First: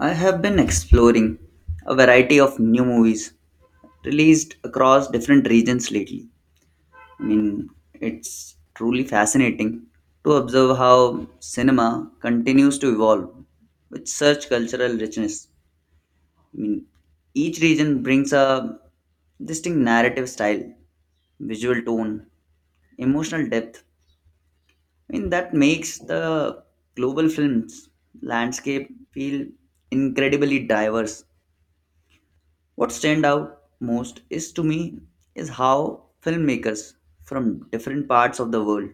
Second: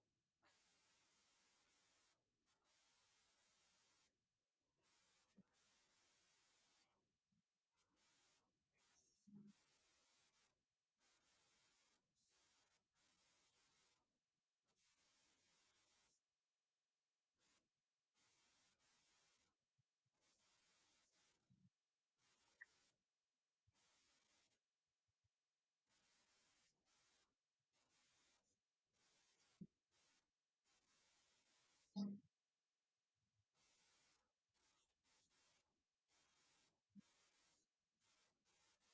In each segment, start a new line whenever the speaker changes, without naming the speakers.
I have been exploring a variety of new movies released across different regions lately. It's truly fascinating to observe how cinema continues to evolve with such cultural richness. I mean, each region brings a distinct narrative style, visual tone, emotional depth. That makes the global films landscape feel incredibly diverse. What stand out most is to me is how filmmakers from different parts of the world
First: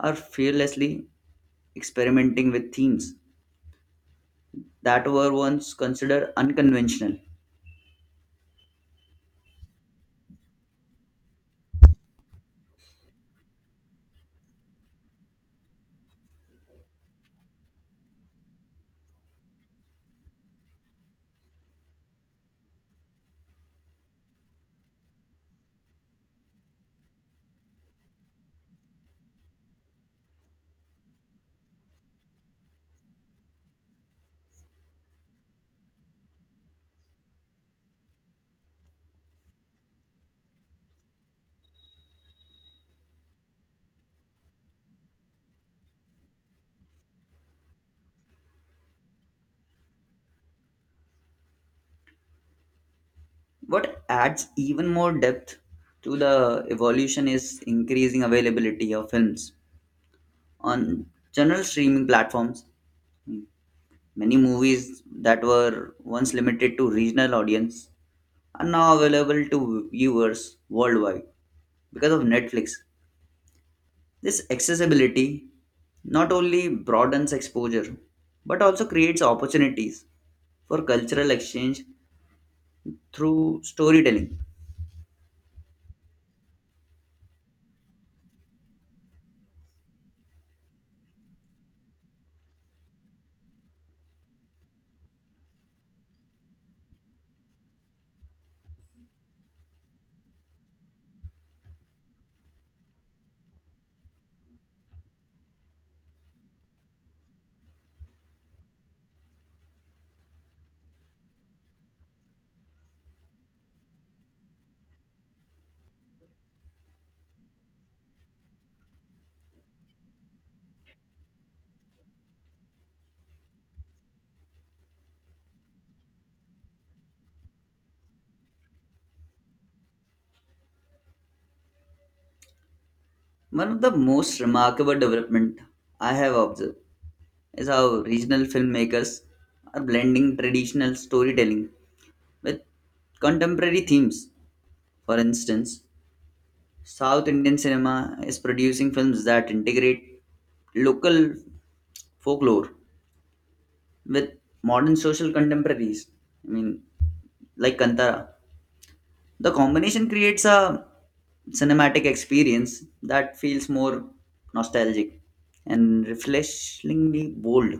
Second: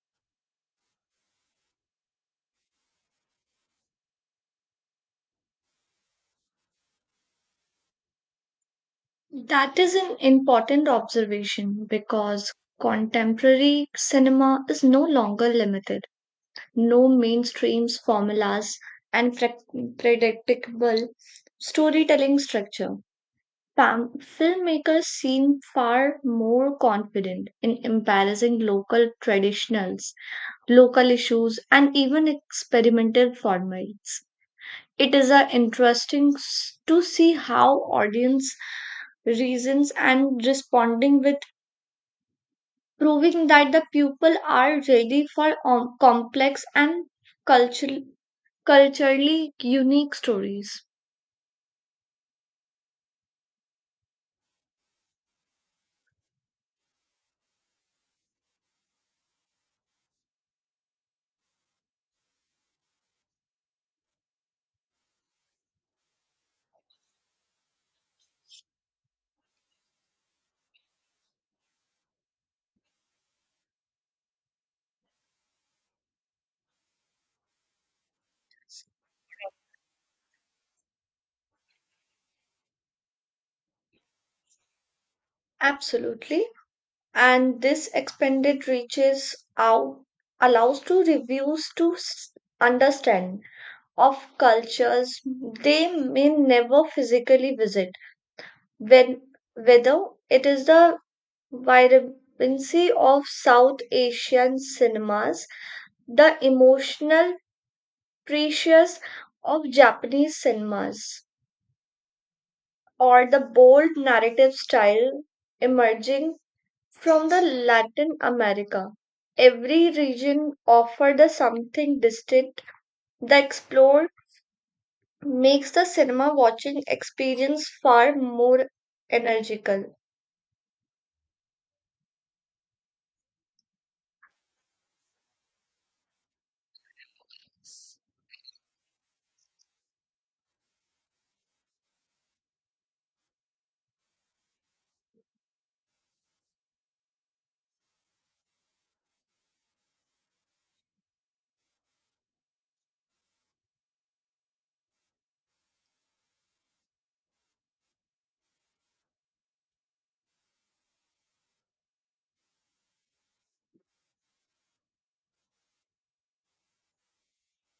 are fearlessly experimenting with themes that were once considered unconventional.
That is an important observation because contemporary cinema is no longer limited. No mainstream's formulas and predictable storytelling structure. Filmmakers seem far more confident in embracing local traditionals, local issues, and even experimental formats. It is interesting to see how audience reasons and responding with proving that the people are ready for complex and cultural culturally unique stories.
What adds even more depth to the evolution is increasing availability of films on general streaming platforms. Many movies that were once limited to regional audience are now available to viewers worldwide because of Netflix. This accessibility not only broadens exposure but also creates opportunities for cultural exchange through storytelling.
Absolutely. And this expanded reaches out, allows to reviews to understand of cultures they may never physically visit, when whether it is the vibrancy of South Asian cinemas, the emotional precious of Japanese cinemas, or the bold narrative style emerging from the Latin America. Every region offered a something distinct. The explore makes the cinema watching experience far more energical.
One of the most remarkable development I have observed is how regional filmmakers are blending traditional storytelling with contemporary themes. For instance, South Indian cinema is producing films that integrate local folklore with modern social contemporaries. I mean, like Kantara, the combination creates a cinematic experience that feels more nostalgic and refreshingly bold.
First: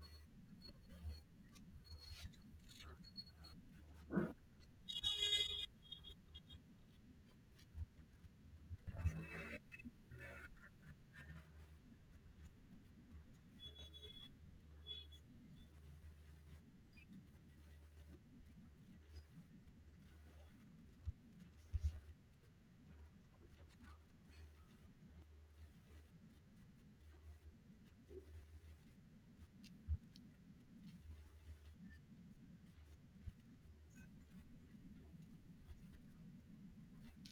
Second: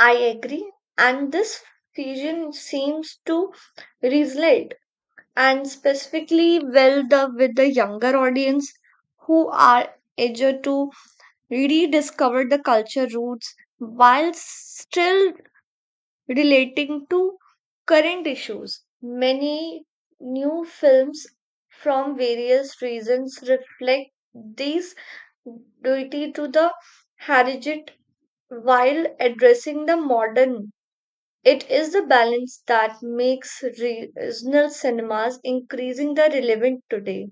I agree, and this fusion seems to resonate and specifically well the with the younger audience who are eager to rediscover the culture roots while still relating to current issues. Many new films from various reasons reflect this duty to the heritage while addressing the modern it is the balance that makes regional cinemas increasingly relevant today.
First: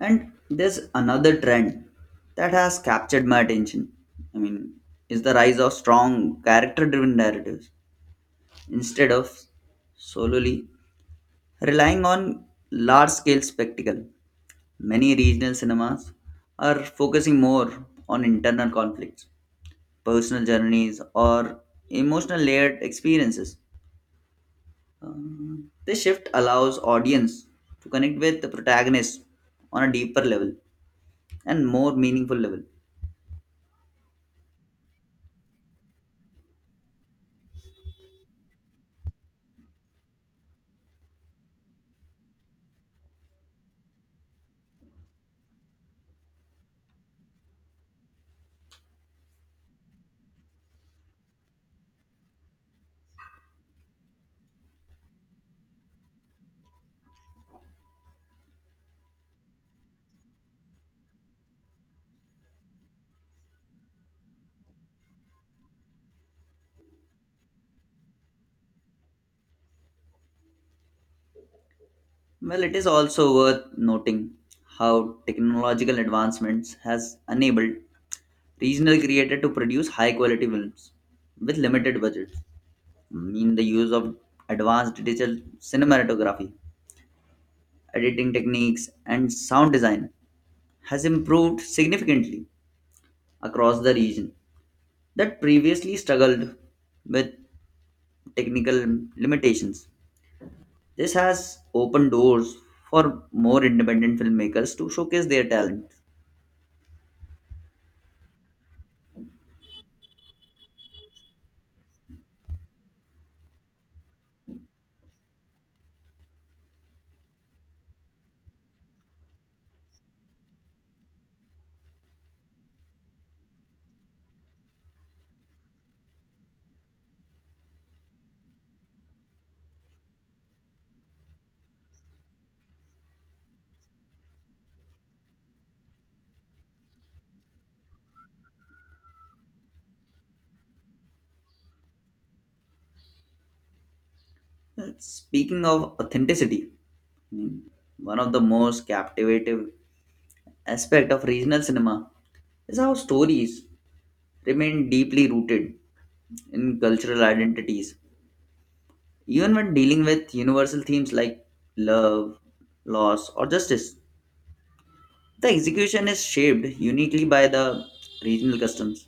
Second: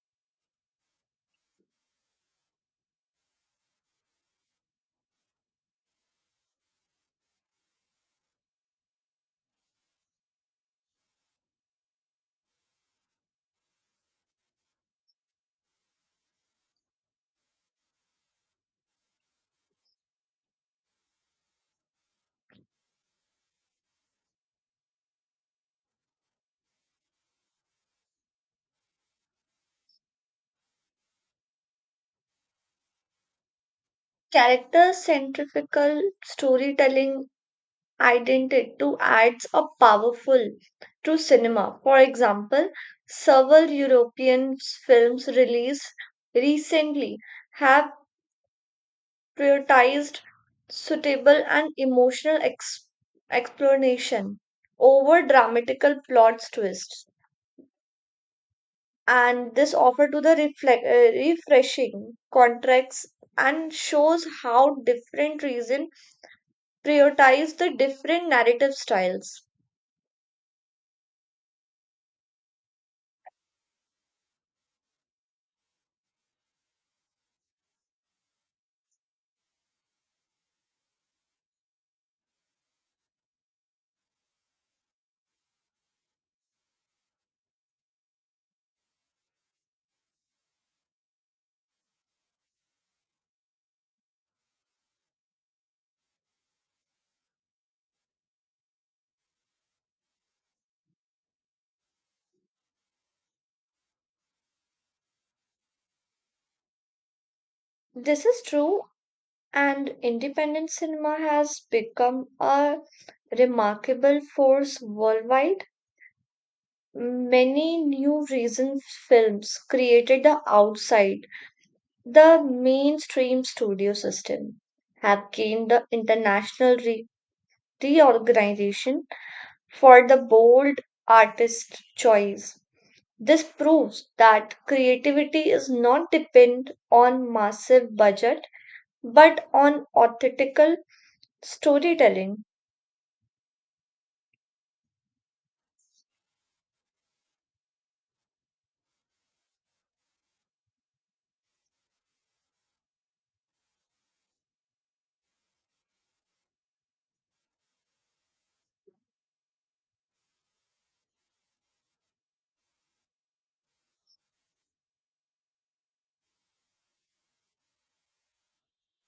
And there's another trend that has captured my attention. I mean, is the rise of strong character-driven narratives instead of solely relying on large-scale spectacle. Many regional cinemas are focusing more on internal conflicts, personal journeys, or emotional layered experiences. This shift allows audience to connect with the protagonist on a deeper level and more meaningful level.
Character-centric storytelling identity to adds a powerful to cinema. For example, several European films released recently have prioritized suitable and emotional explanation over dramatical plot twists. And this offer to the reflect, refreshing contracts and shows how different reason prioritize the different narrative styles.
Well, it is also worth noting how technological advancements has enabled regional creators to produce high quality films with limited budgets. I mean the use of advanced digital cinematography editing techniques, and sound design has improved significantly across the region that previously struggled with technical limitations. This has opened doors for more independent filmmakers to showcase their talent.
This is true, and independent cinema has become a remarkable force worldwide. Many new recent films created the outside the mainstream studio system have gained the international reorganization for the bold artist choice. This proves that creativity is not dependent on massive budget but on authentical storytelling.
Speaking of authenticity, mm, one of the most captivating aspect of regional cinema is how stories remain deeply rooted in cultural identities. Even when dealing with universal themes like love, loss, or justice, the execution is shaped uniquely by the regional customs,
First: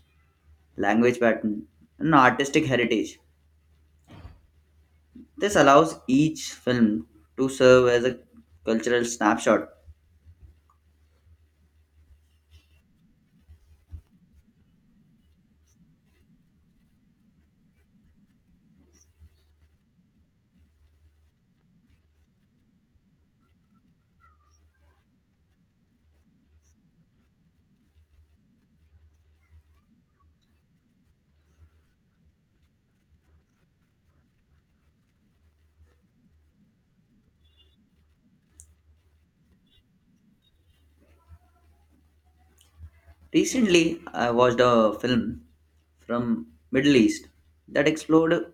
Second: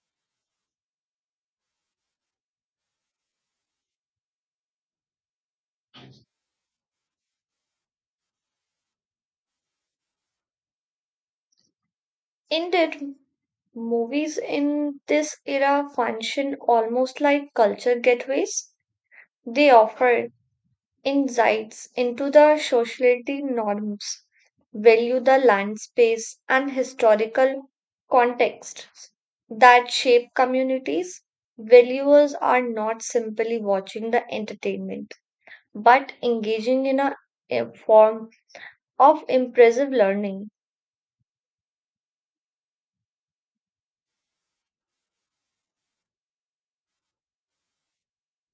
language pattern, and artistic heritage. This allows each film to serve as a cultural snapshot.
Indeed, movies in this era function almost like culture gateways. They offer insights into the society norms, value the land space, and historical contexts that shape communities. Valuers are not simply watching the entertainment, but engaging in a form of impressive learning.
Recently, I watched a film from Middle East that explored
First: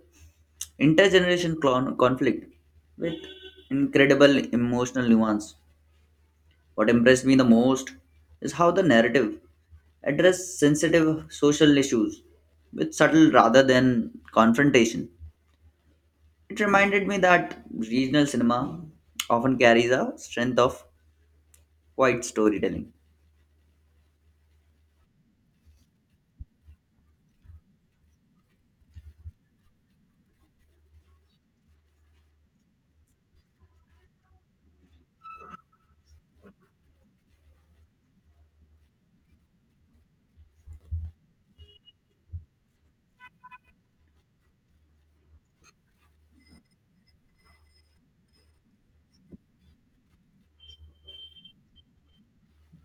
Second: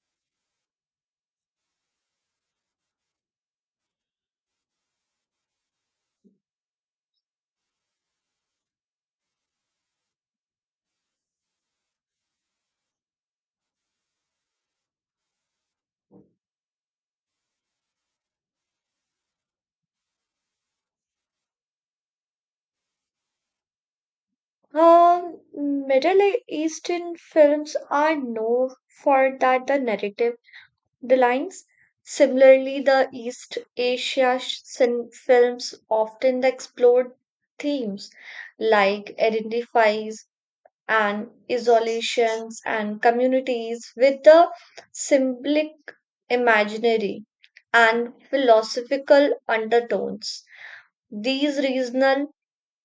intergeneration conflict with incredible emotional nuance. What impressed me the most is how the narrative addressed sensitive social issues with subtle rather than confrontation. It reminded me that regional cinema often carries a strength of quiet storytelling.
Uh, Middle Eastern films are known for that the narrative the lines. Similarly, the East Asia films often explored themes like identities and isolations and communities with the symbolic imaginary and philosophical undertones. These regional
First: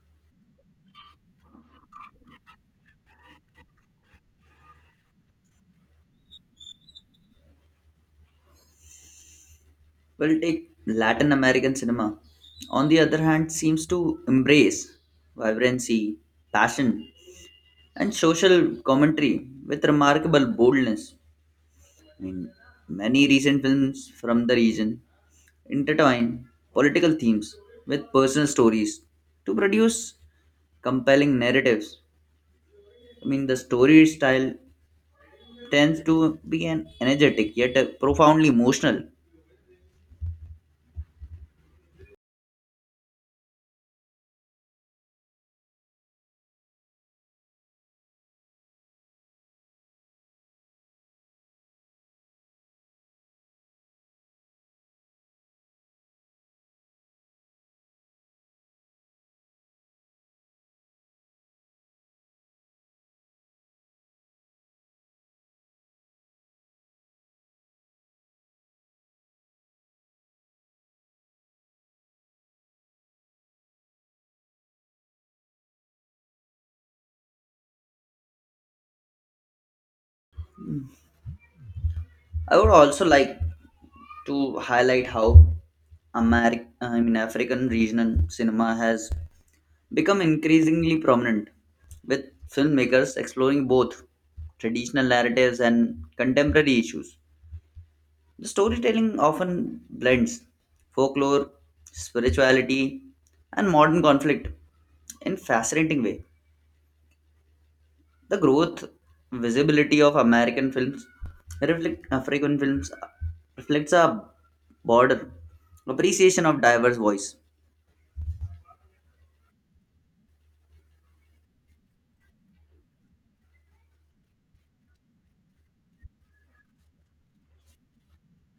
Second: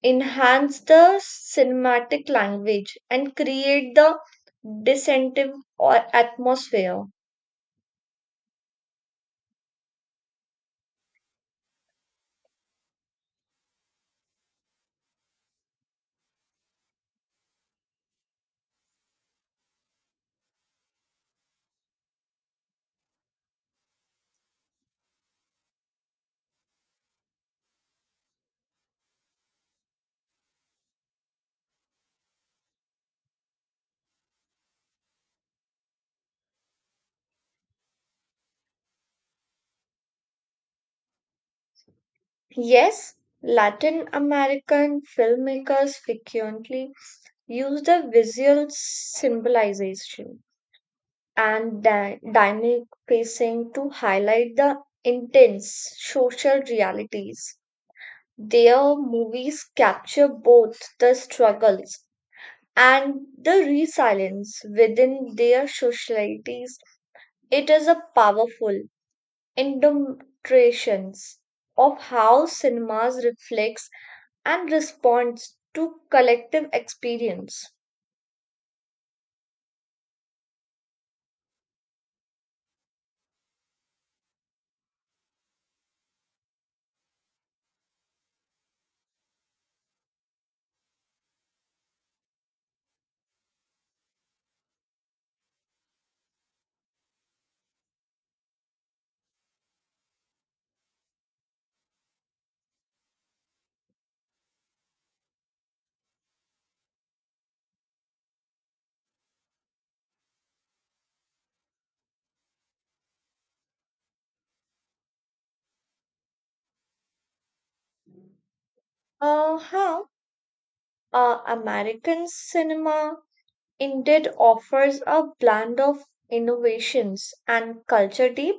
enhance the cinematic language and create the dissentive or atmosphere.
Well, take Latin American cinema, on the other hand, seems to embrace vibrancy, passion, and social commentary with remarkable boldness. I mean, Many recent films from the region intertwine political themes with personal stories to produce compelling narratives. The story style tends to be an energetic yet profoundly emotional.
Yes, Latin American filmmakers frequently use the visual symbolization and dynamic pacing to highlight the intense social realities. Their movies capture both the struggles and the resilience within their societies. It is a powerful indentration of how cinemas reflects and responds to collective experience.
I would also like to highlight how African regional cinema has become increasingly prominent, with filmmakers exploring both traditional narratives and contemporary issues. The storytelling often blends folklore, spirituality, and modern conflict in fascinating way. The growth visibility of American films reflect African films reflects a broader appreciation of diverse voice.
How American cinema indeed offers a blend of innovations and culture deep.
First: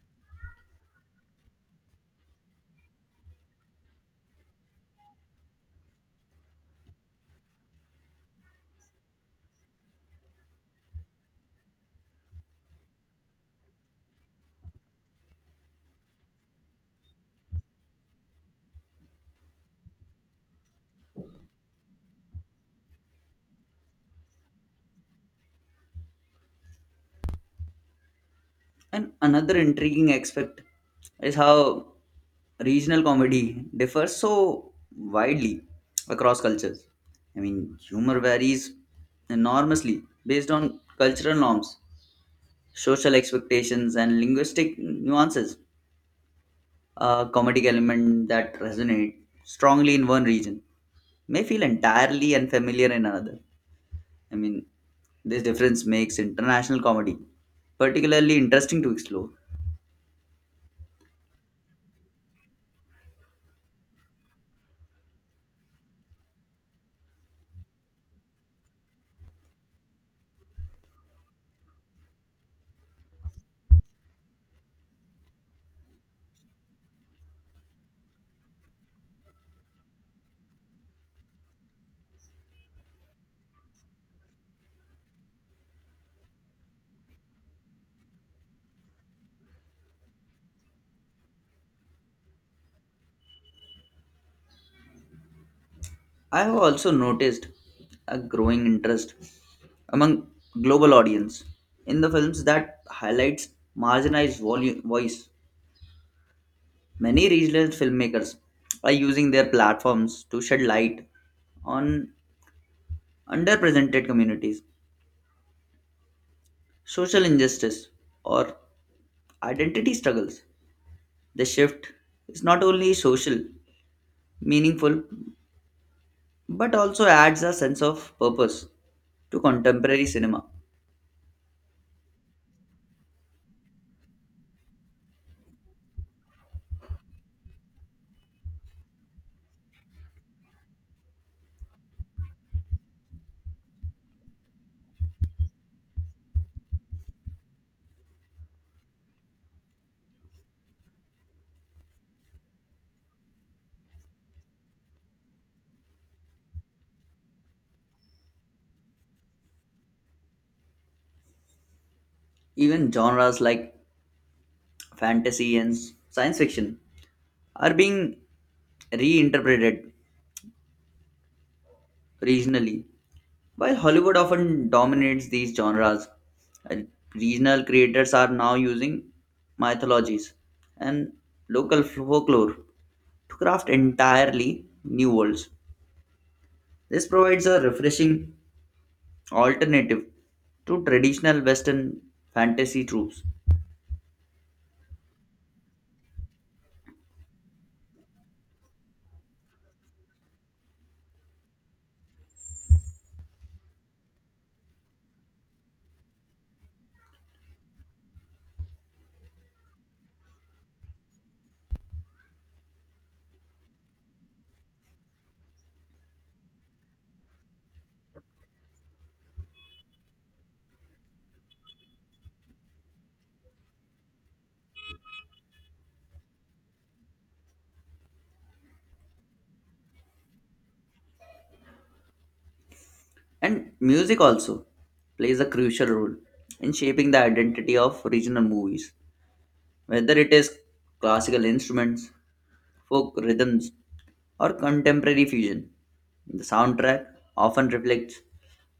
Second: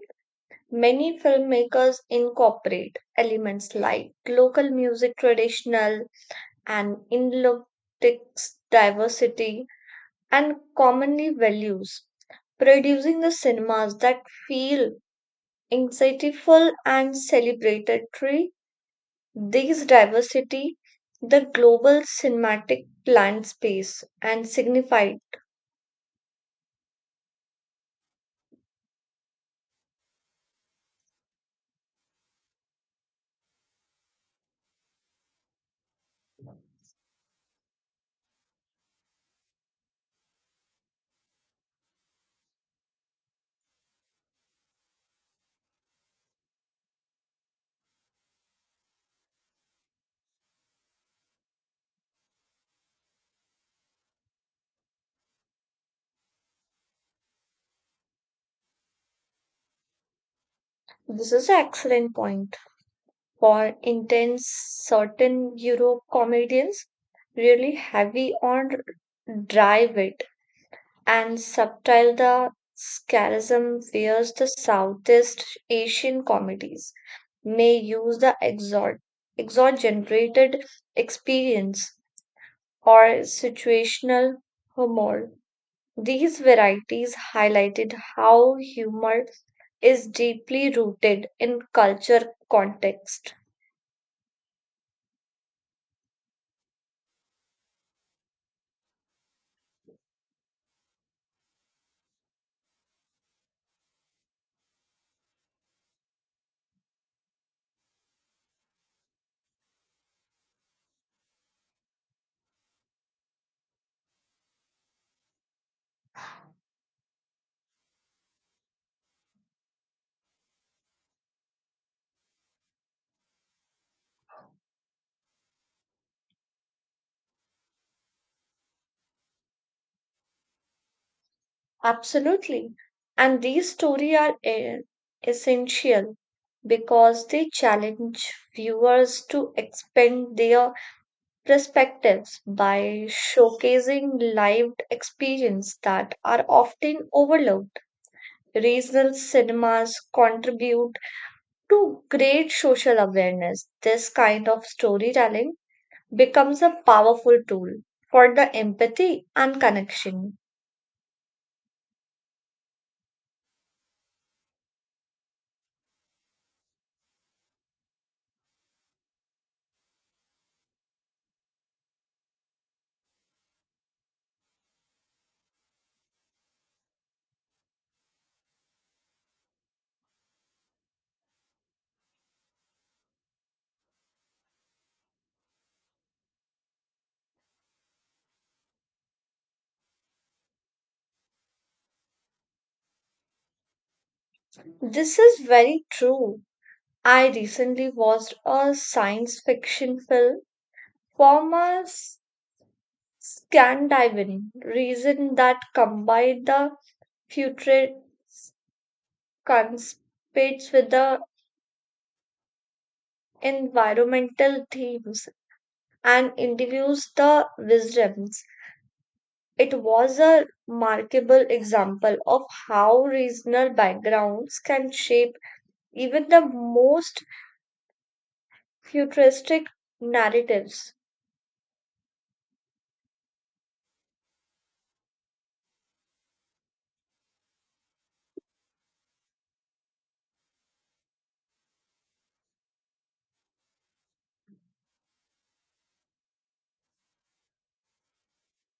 Many filmmakers incorporate elements like local music, traditional and linguistics diversity, and commonly values, producing the cinemas that feel anxietyful and celebratory. These diversity, the global cinematic land space, and signified.
And another intriguing aspect is how regional comedy differs so widely across cultures. Humor varies enormously based on cultural norms, social expectations, and linguistic nuances. A comedic element that resonates strongly in one region may feel entirely unfamiliar in another. I mean, this difference makes international comedy particularly interesting to explore.
This is an excellent point. For intense, certain Euro comedians really heavy on dry wit and subtle the scarism whereas the Southeast Asian comedies may use the exaggerated experience or situational humor. These varieties highlighted how humor is deeply rooted in culture context.
I have also noticed a growing interest among global audience in the films that highlights marginalized voice. Many regional filmmakers are using their platforms to shed light on underrepresented communities, social injustice, or identity struggles. The shift is not only social, meaningful, but also adds a sense of purpose to contemporary cinema.
Absolutely. And these stories are essential because they challenge viewers to expand their perspectives by showcasing lived experience that are often overlooked. Regional cinemas contribute to great social awareness. This kind of storytelling becomes a powerful tool for the empathy and connection.
Even genres like fantasy, and science fiction are being reinterpreted regionally. While Hollywood often dominates these genres, uh, regional creators are now using mythologies and local folklore to craft entirely new worlds. This provides a refreshing alternative to traditional Western fantasy tropes.
This is very true. I recently watched a science fiction film from a Scandinavian region that combined the future conspirates with the environmental themes and interviews the wisdoms. It was a remarkable example of how regional backgrounds can shape even the most futuristic narratives.
And music also plays a crucial role in shaping the identity of regional movies. Whether it is classical instruments, folk rhythms, or contemporary fusion. The soundtrack often reflects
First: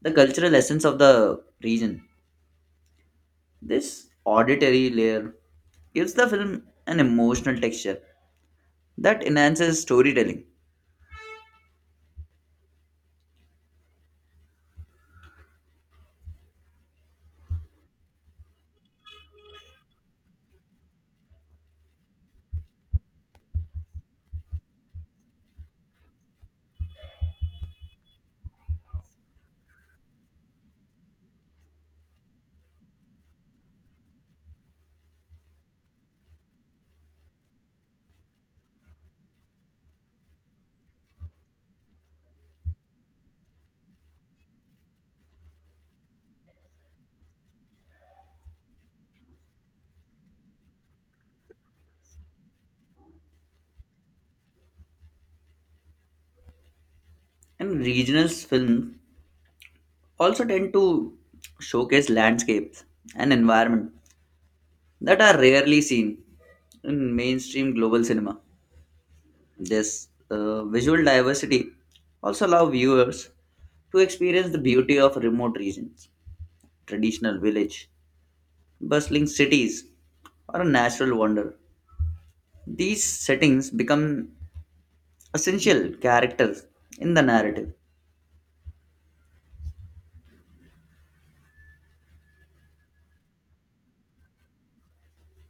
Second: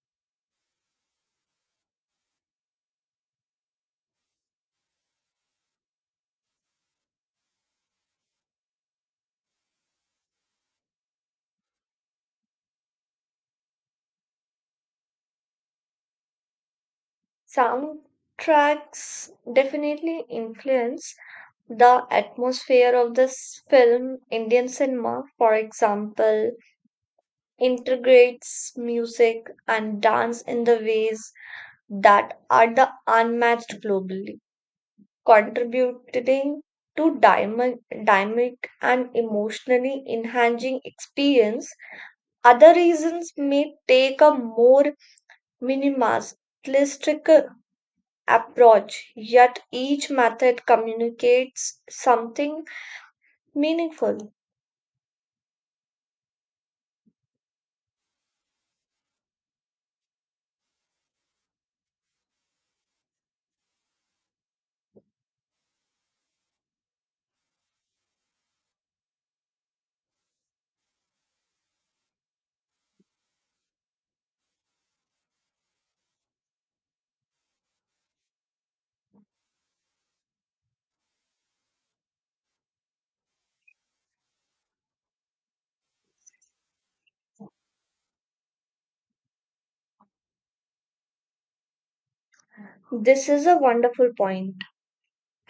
the cultural essence of the region. This auditory layer gives the film an emotional texture that enhances storytelling.
Soundtracks definitely influence the atmosphere of this film. Indian cinema, for example, integrates music and dance in the ways that are the unmatched globally, contributing to dynamic and emotionally enhancing experience. Other reasons may take a more minimalistic approach, yet each method communicates something meaningful.
And regional films also tend to showcase landscapes and environment that are rarely seen in mainstream global cinema. This visual diversity also allow viewers to experience the beauty of remote regions, traditional village, bustling cities, or a natural wonder. These settings become essential characters in the narrative,
This is a wonderful point.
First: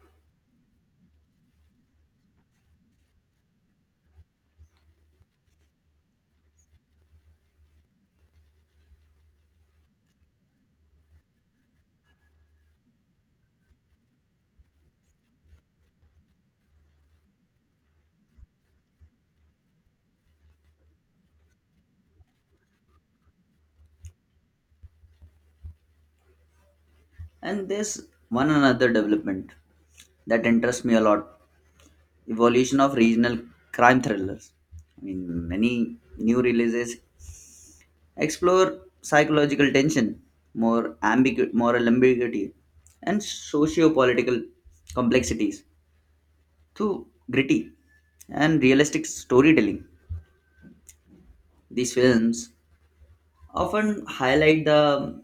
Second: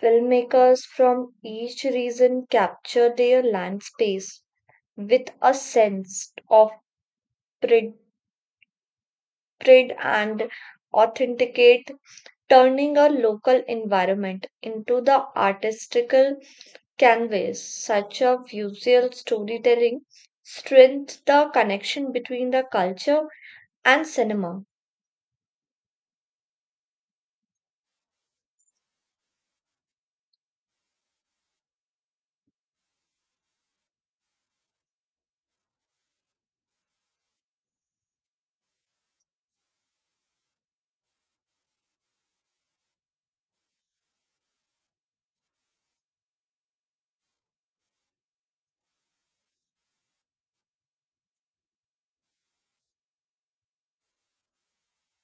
Filmmakers from each region capture their land space with a sense of pride, pride and authenticate, turning a local environment into the artistical canvas. Such a visual storytelling strengthens the connection between the culture and cinema.
and this one another development that interests me a lot. Evolution of regional crime thrillers. Many new releases explore psychological tension, moral ambiguity, and socio-political complexities through gritty and realistic storytelling. These films often highlight the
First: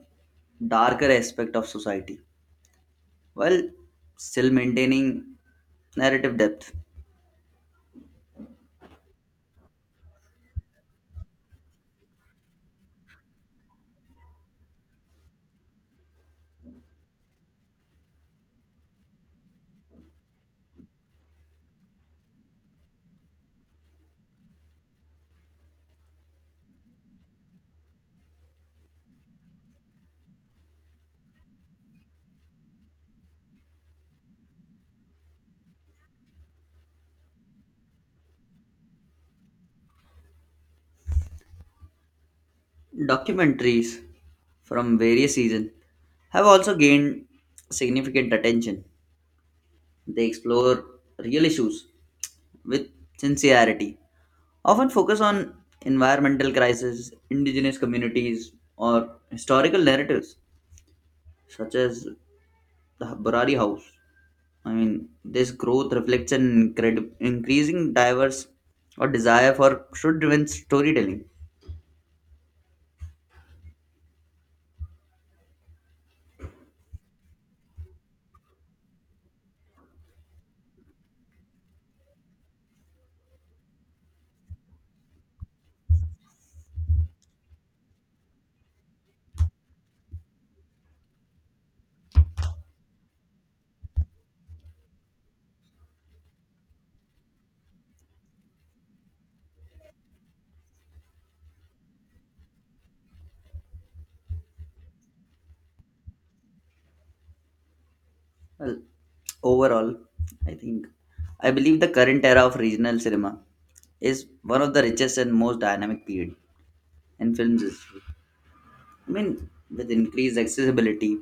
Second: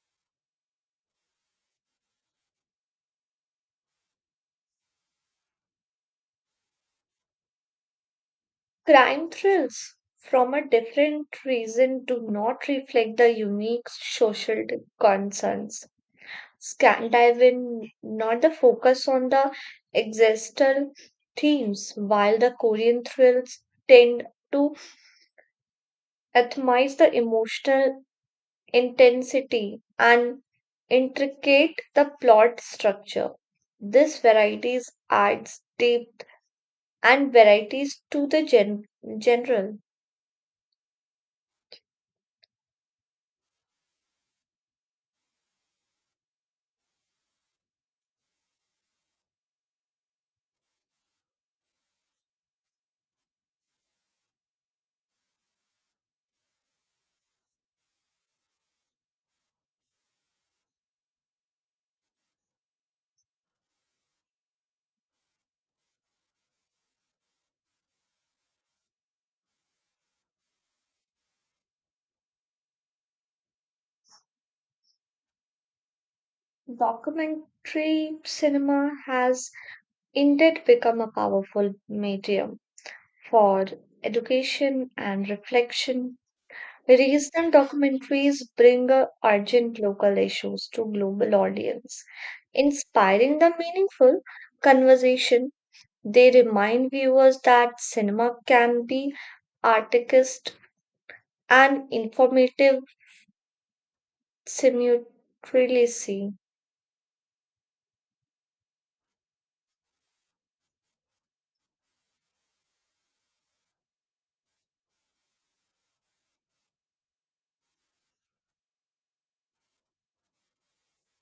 darker aspect of society while still maintaining narrative depth.
Crime thrills from a different reason do not reflect the unique social concerns. Scandinavian not the focus on the existential themes, while the Korean thrills tend to atomize the emotional intensity, and intricate the plot structure. This varieties adds depth and varieties to the general.
Documentaries from various seasons have also gained significant attention. They explore real issues with sincerity, often focus on environmental crises, indigenous communities, or historical narratives such as the Burari House. This growth reflects an increasing diverse or desire for should-driven storytelling.
Documentary cinema has indeed become a powerful medium for education and reflection. Regional documentaries bring a urgent local issues to global audience, inspiring the meaningful conversation. They remind viewers that cinema can be artistic and informative simultaneously.
Well, overall, I think I believe the current era of regional cinema is one of the richest and most dynamic period in films. I mean, with increased accessibility,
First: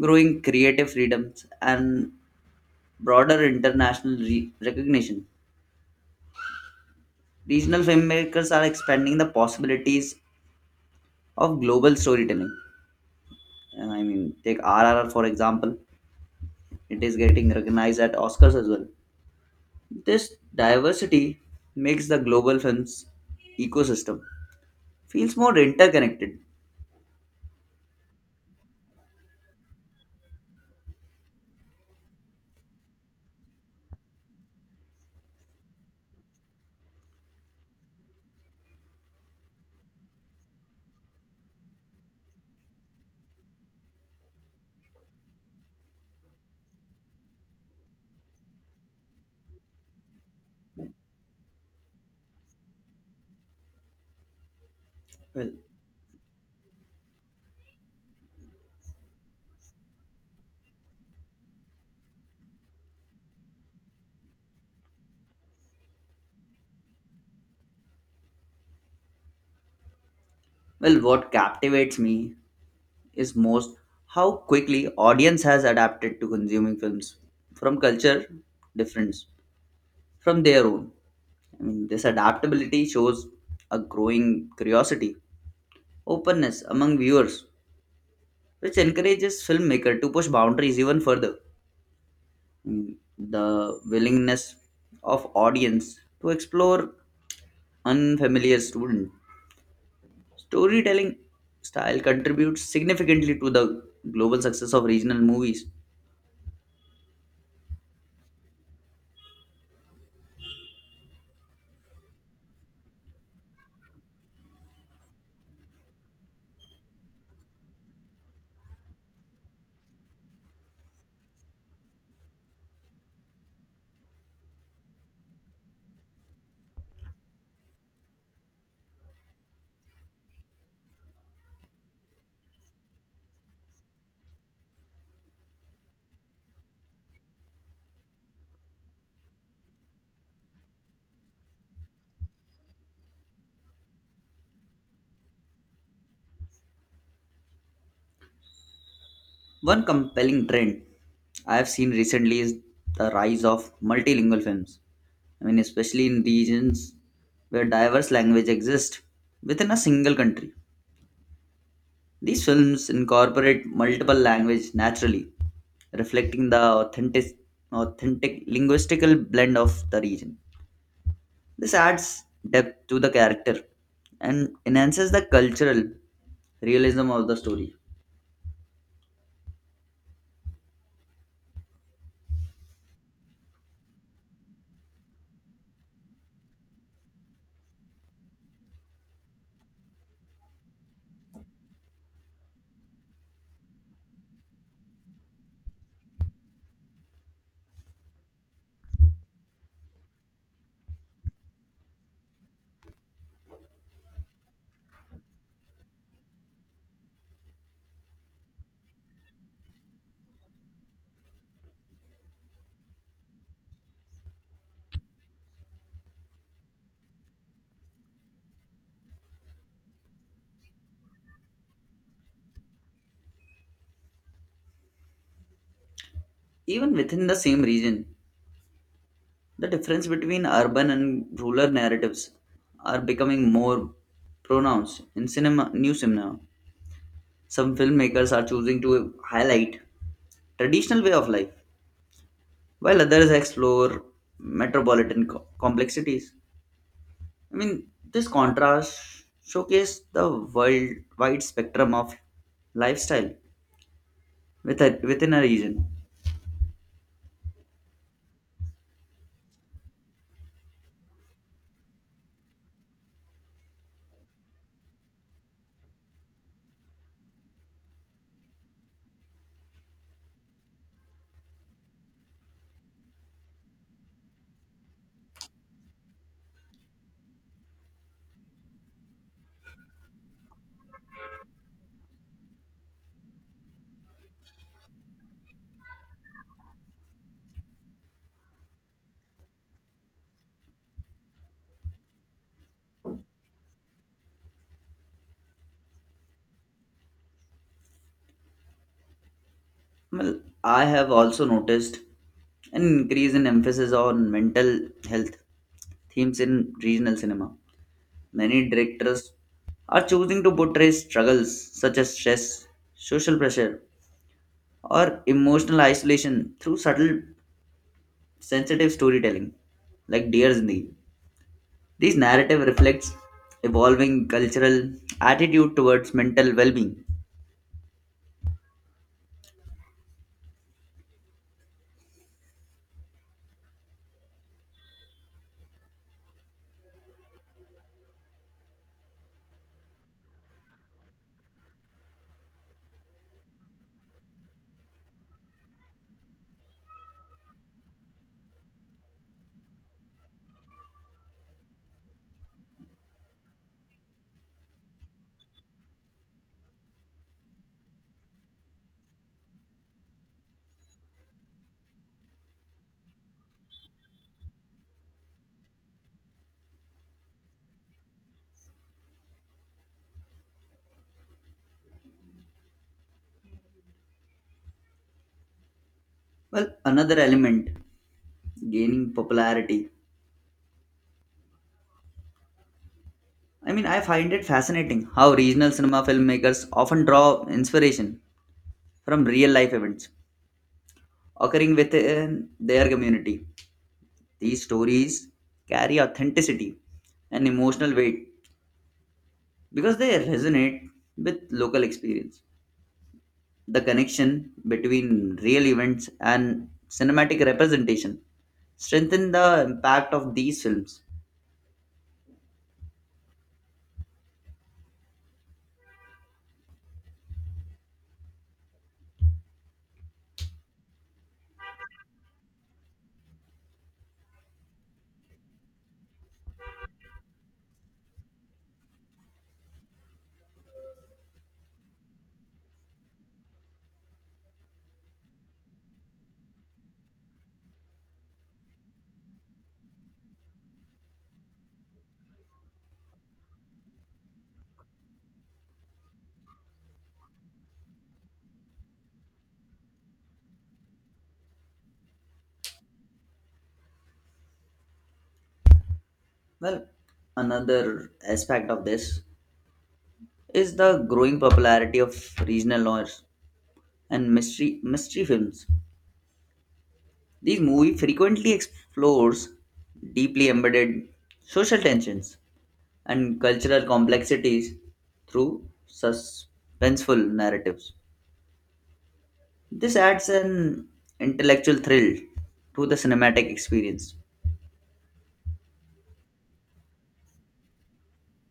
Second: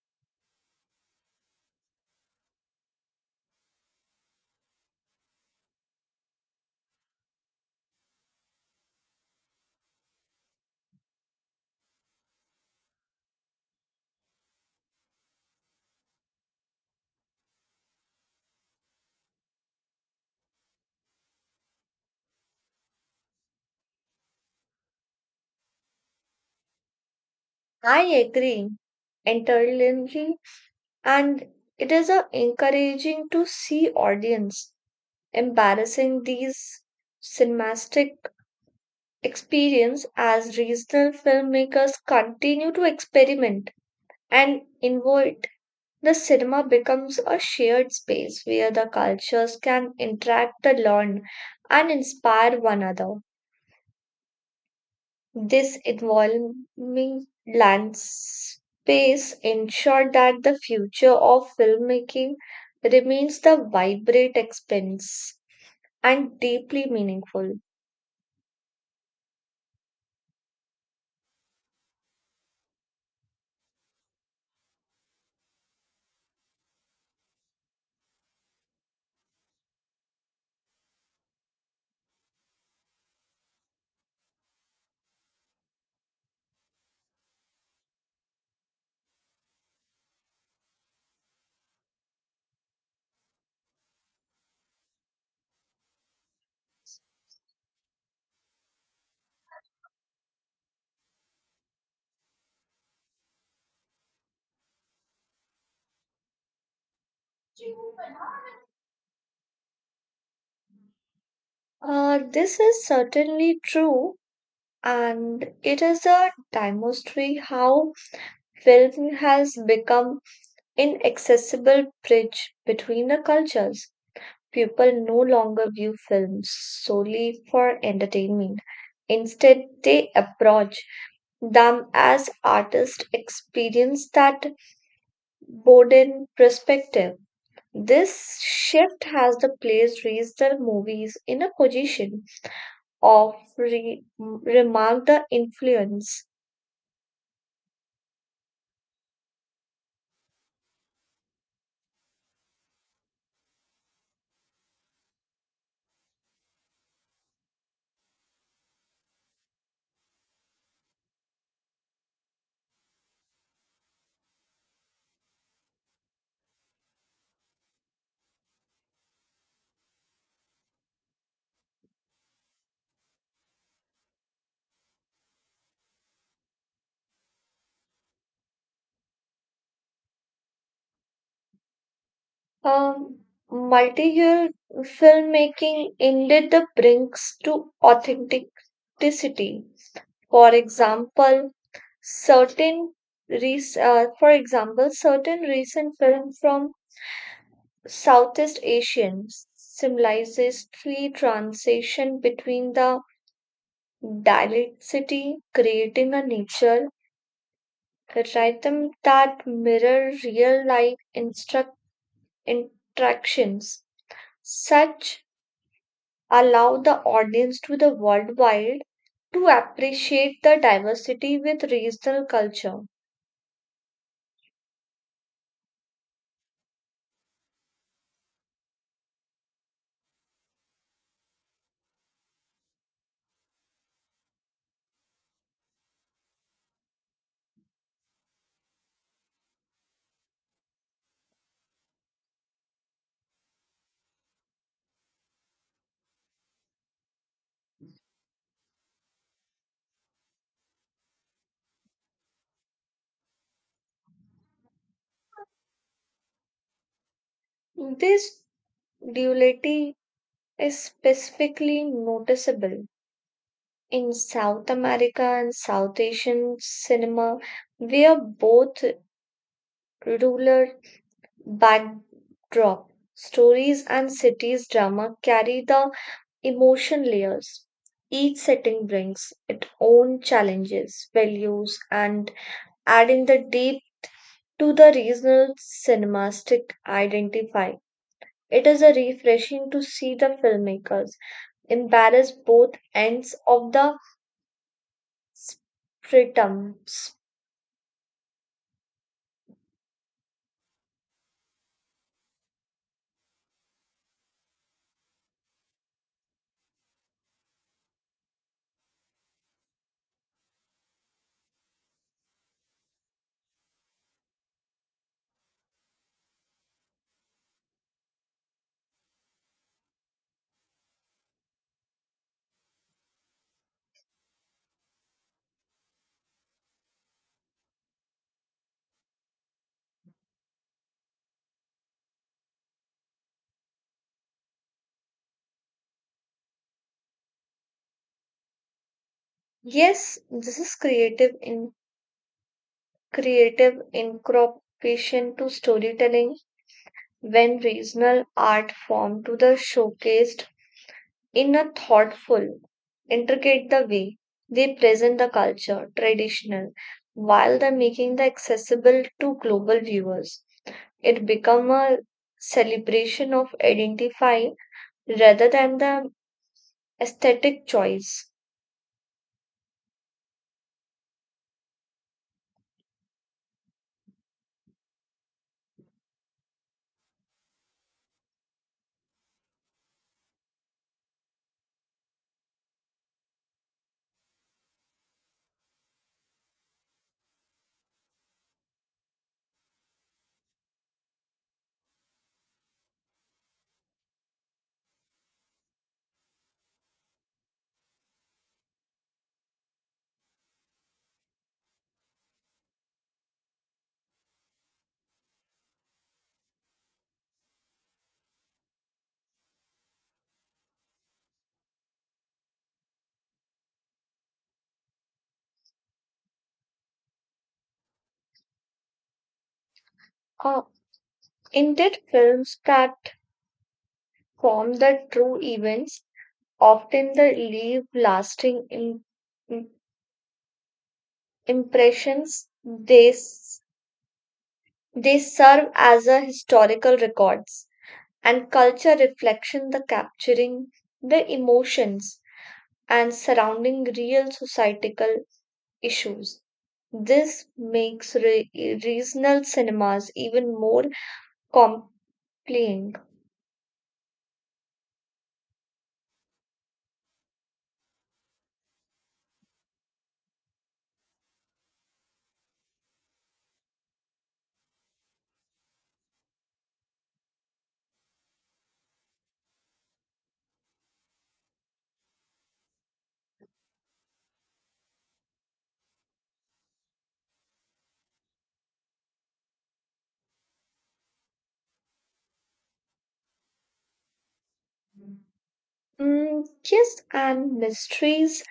growing creative freedoms, and broader international recognition, regional filmmakers are expanding the possibilities of global storytelling. Take RRR for example, it is getting recognized at Oscars as well. This diversity makes the global films ecosystem feels more interconnected.
I agree entirely, and it is a encouraging to see audience embarrassing these cinematic experience as regional filmmakers continue to experiment and innovate. The cinema becomes a shared space where the cultures can interact, learn, and inspire one another.
Well,
This evolving land space ensures that the future of filmmaking remains the vibrant expanse and deeply meaningful.
well, what captivates me is most how quickly audience has adapted to consuming films from culture difference from their own. This adaptability shows a growing curiosity, openness among viewers, which encourages filmmaker to push boundaries even further. Mm, the willingness of audience to explore unfamiliar student storytelling style contributes significantly to the global success of regional movies.
This is certainly true, and it is a demonstrate how film has become inaccessible bridge between the cultures. People no longer view films solely for entertainment. Instead, they approach them as artists experience that broaden perspective. This shift has the plays raised the movies in a position of remark the influence.
One compelling trend I have seen recently is the rise of multilingual films. Especially in regions where diverse languages exist within a single country. These films incorporate multiple language naturally, reflecting authentic linguistical blend of the region. This adds depth to the character and enhances the cultural realism of the story.
Um, Multi-year filmmaking indeed the brings to authenticity. For example, certain for example, certain recent film from Southeast Asian symbolizes three transition between the dialecticity, creating a nature rhythm that mirror real life instruct interactions. Such allow the audience to the worldwide to appreciate the diversity with regional culture.
Even within the same region, the difference between urban and rural narratives are becoming more pronounced in new cinema. Some filmmakers are choosing to highlight traditional way of life, while others explore metropolitan complexities. I mean, this contrast showcase the world wide spectrum of lifestyle within a region.
This duality is specifically noticeable in South America and South Asian cinema, where both rural backdrop stories and cities drama carry the emotion layers. Each setting brings its own challenges, values, and adding the deep to the regional cinematic identify. It is a refreshing to see the filmmakers embrace both ends of the prisms.
Well, I have also noticed an increase in emphasis on mental health themes in regional cinema. Many directors are choosing to portray struggles such as stress, social pressure, or emotional isolation through subtle, sensitive storytelling, like Dear Zindagi. This narrative reflects evolving cultural attitude towards mental well-being.
Yes, this is creative in creative incorporation to storytelling when regional art form to the showcased in a thoughtful, intricate the way they present the culture, traditional, while they're making the accessible to global viewers. It become a celebration of identify rather than the aesthetic choice.
Well, another element gaining popularity. I find it fascinating how regional cinema filmmakers often draw inspiration from real life events occurring within their community. These stories carry authenticity and emotional weight because they resonate with local experience. The connection between real events and cinematic representation strengthen the impact of these films.
Uh, Indeed, films that form the true events often the leave lasting im- impressions. They serve as a historical records and culture reflection the capturing the emotions and surrounding real societal issues. This makes regional cinemas even more compelling.
Well, another aspect of this is the growing popularity of regional genres and mystery films. These movie frequently explores deeply embedded social tensions and cultural complexities through suspenseful narratives. This adds an intellectual thrill to the cinematic experience.
Mm, yes, and mysteries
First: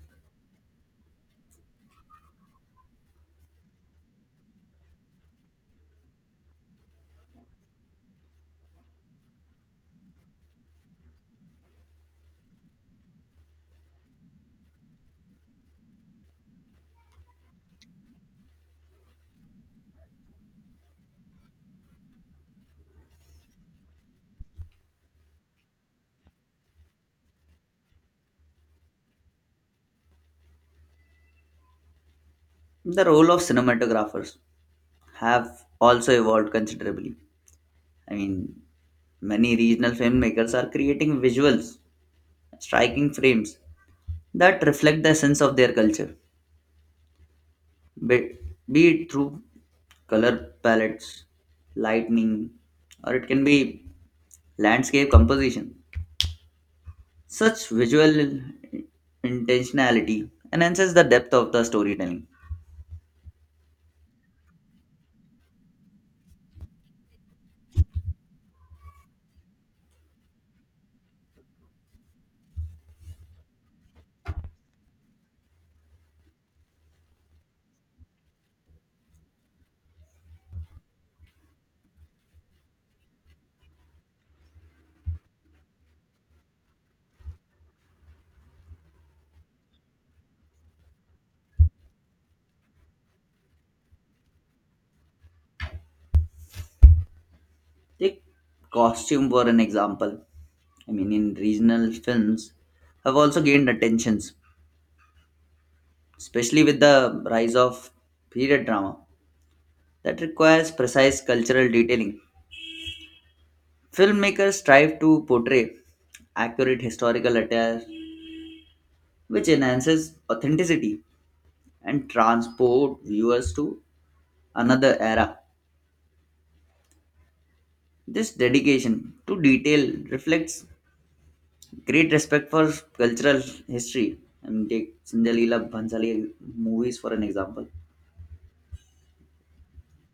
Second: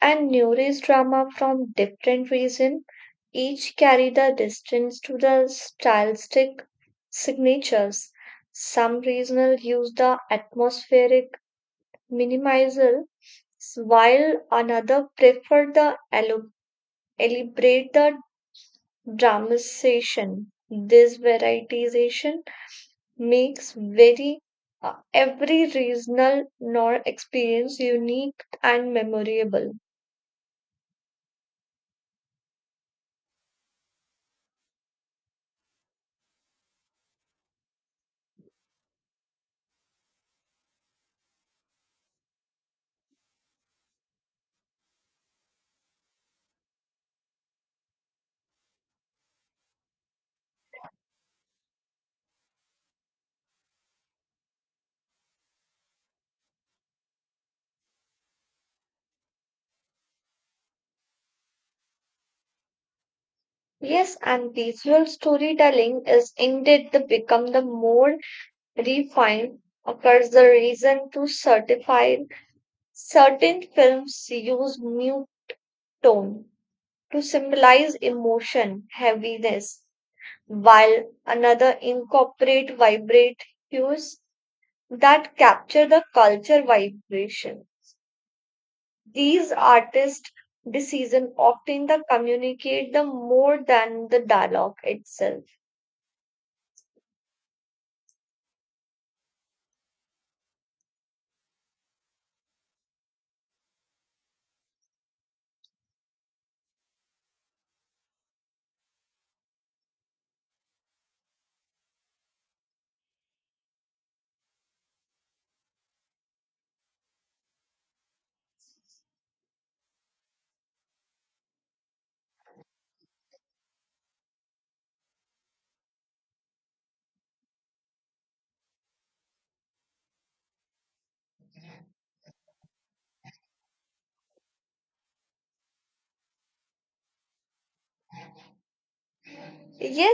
and neurist drama from different regions each carry the distance to the stylistic signatures. Some regional use the atmospheric minimalism, while another prefer the elaborate the dramatization. This varietization makes very every regional nor experience unique and memorable.
The role of cinematographers have also evolved considerably. I mean, Many regional filmmakers are creating visuals, striking frames that reflect the essence of their culture. be, be it through color palettes, lightning, or it can be landscape composition. Such visual intentionality enhances the depth of the storytelling.
Yes, and visual storytelling is indeed the become the more refined occurs the reason to certify certain films use mute tone to symbolize emotion, heaviness, while another incorporate vibrate hues that capture the culture vibration. These artist decision often the communicate the more than the dialogue itself.
Take costume for an example. In regional films, have also gained attentions, especially with the rise of period drama that requires precise cultural detailing. Filmmakers strive to portray accurate historical attire which enhances authenticity and transport viewers to another era. This dedication to detail reflects great respect for cultural history. Take Sindhalila Bhansali movies for an example.
Yes,